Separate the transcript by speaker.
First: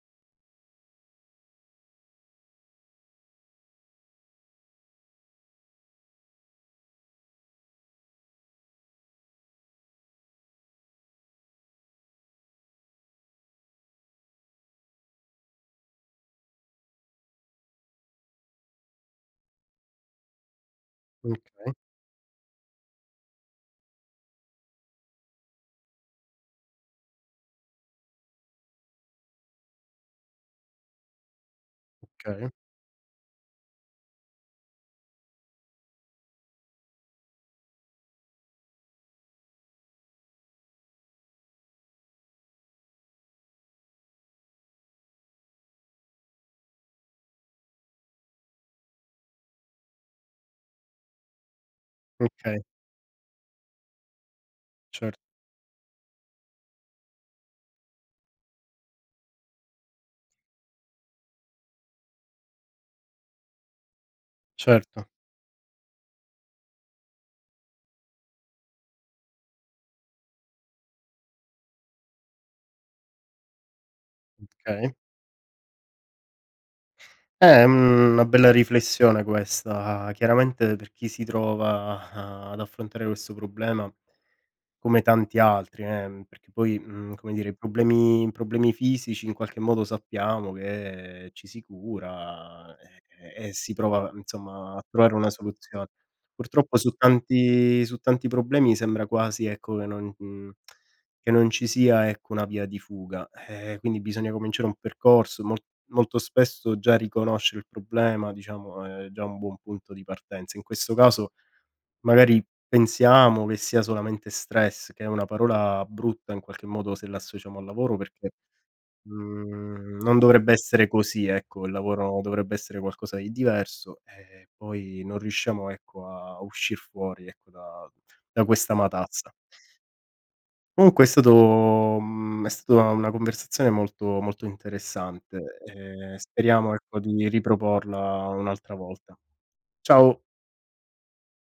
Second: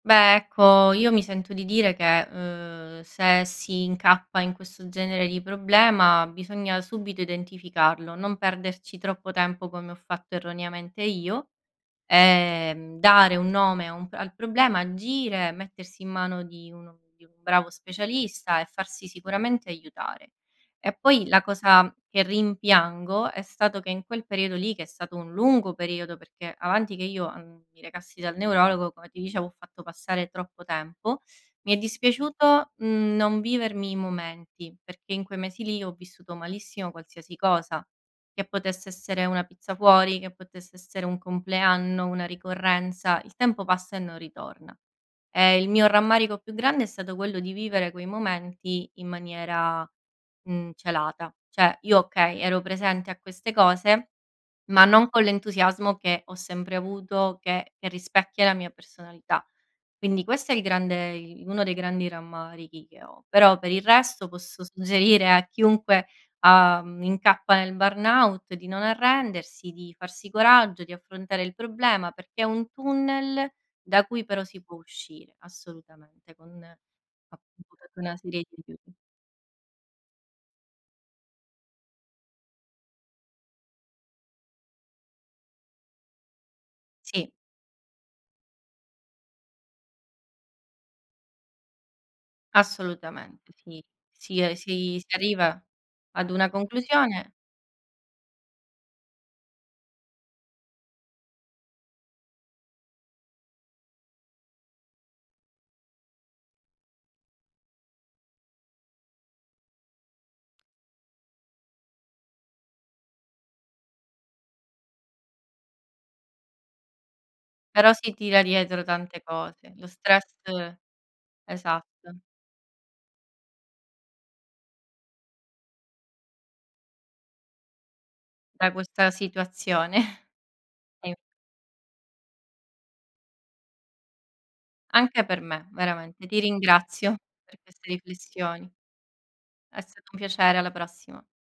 Speaker 1: Beh, ecco, io mi sento di dire che, uhm, se si incappa in questo genere di problema, bisogna subito identificarlo, non perderci troppo tempo come ho fatto, erroneamente, io, ehm, dare un nome a un p al problema, agire, mettersi in mano di uno di un bravo specialista e farsi sicuramente aiutare. E poi la
Speaker 2: Okay.
Speaker 1: cosa che rimpiango è stato che in quel periodo lì, che è stato un lungo periodo, perché avanti che io, ehm, mi recassi dal neurologo, come ti dicevo, ho fatto passare troppo tempo, mi è
Speaker 2: Okay.
Speaker 1: dispiaciuto, mhmm, non vivermi i momenti, perché in quei mesi lì ho vissuto malissimo qualsiasi cosa, che potesse essere una pizza fuori, che potesse essere un compleanno, una ricorrenza; il tempo passa e non ritorna. Ehm, il mio rammarico più grande è stato quello di vivere quei momenti in maniera, mhmm, celata. Cioè, io, okay,
Speaker 2: Okay.
Speaker 1: ero presente a queste cose, ma non
Speaker 2: Cer
Speaker 1: con l'entusiasmo che ho sempre avuto che che rispecchia la mia personalità. Quindi questo è il grande i uno dei grandi rammarichi che ho. Però, per il resto, posso
Speaker 2: Certo.
Speaker 1: suggerire a chiunque, ehm, incappa nel burnout di non arrendersi, di farsi coraggio, di affrontare il problema, perché è un tunnel da cui, però, si può
Speaker 2: Okay.
Speaker 1: uscire, assolutamente, con, appunto, tutta
Speaker 2: Ehm,
Speaker 1: una
Speaker 2: una
Speaker 1: serie
Speaker 2: bella
Speaker 1: di aiuti.
Speaker 2: riflessione questa, chiaramente per chi si trova a ad affrontare questo problema, come tanti altri eh, perché poi, uhm,
Speaker 1: Sì.
Speaker 2: come dire i problemi i problemi fisici in qualche modo sappiamo che ci si cura e e
Speaker 1: Assolutamente,
Speaker 2: si
Speaker 1: sì.
Speaker 2: prova
Speaker 1: Si, ehm,
Speaker 2: insomma a
Speaker 1: si si
Speaker 2: trovare una
Speaker 1: arriva
Speaker 2: soluzione.
Speaker 1: ad una
Speaker 2: Purtroppo su
Speaker 1: conclusione.
Speaker 2: tanti su tanti problemi sembra quasi ecco che non uhm, che non ci sia ecco una via di fuga. Ehm, quindi bisogna cominciare un percorso mol molto spesso già riconoscere il problema diciamo è già un buon punto di partenza. In questo caso magari pensiamo che sia solamente stress, che è una parola brutta in qualche modo se la associamo al
Speaker 1: Però
Speaker 2: lavoro,
Speaker 1: si
Speaker 2: perché,
Speaker 1: tira dietro tante cose. Lo
Speaker 2: mhmm, non
Speaker 1: stress
Speaker 2: dovrebbe essere così ecco, il
Speaker 1: esatto.
Speaker 2: lavoro dovrebbe essere qualcosa di diverso, e poi non riusciamo ecco a uscir fuori, ecco, da
Speaker 1: Da
Speaker 2: questa
Speaker 1: questa
Speaker 2: matazza.
Speaker 1: situazione.
Speaker 2: Comunque è
Speaker 1: E
Speaker 2: stato uhm, è stata una conversazione molto, molto
Speaker 1: Anche per
Speaker 2: interessante
Speaker 1: me,
Speaker 2: e
Speaker 1: veramente. Ti
Speaker 2: speriamo ecco
Speaker 1: ringrazio
Speaker 2: di
Speaker 1: per queste
Speaker 2: riproporla
Speaker 1: riflessioni.
Speaker 2: un'altra volta.
Speaker 1: È stato un
Speaker 2: Ciao.
Speaker 1: piacere, alla prossima.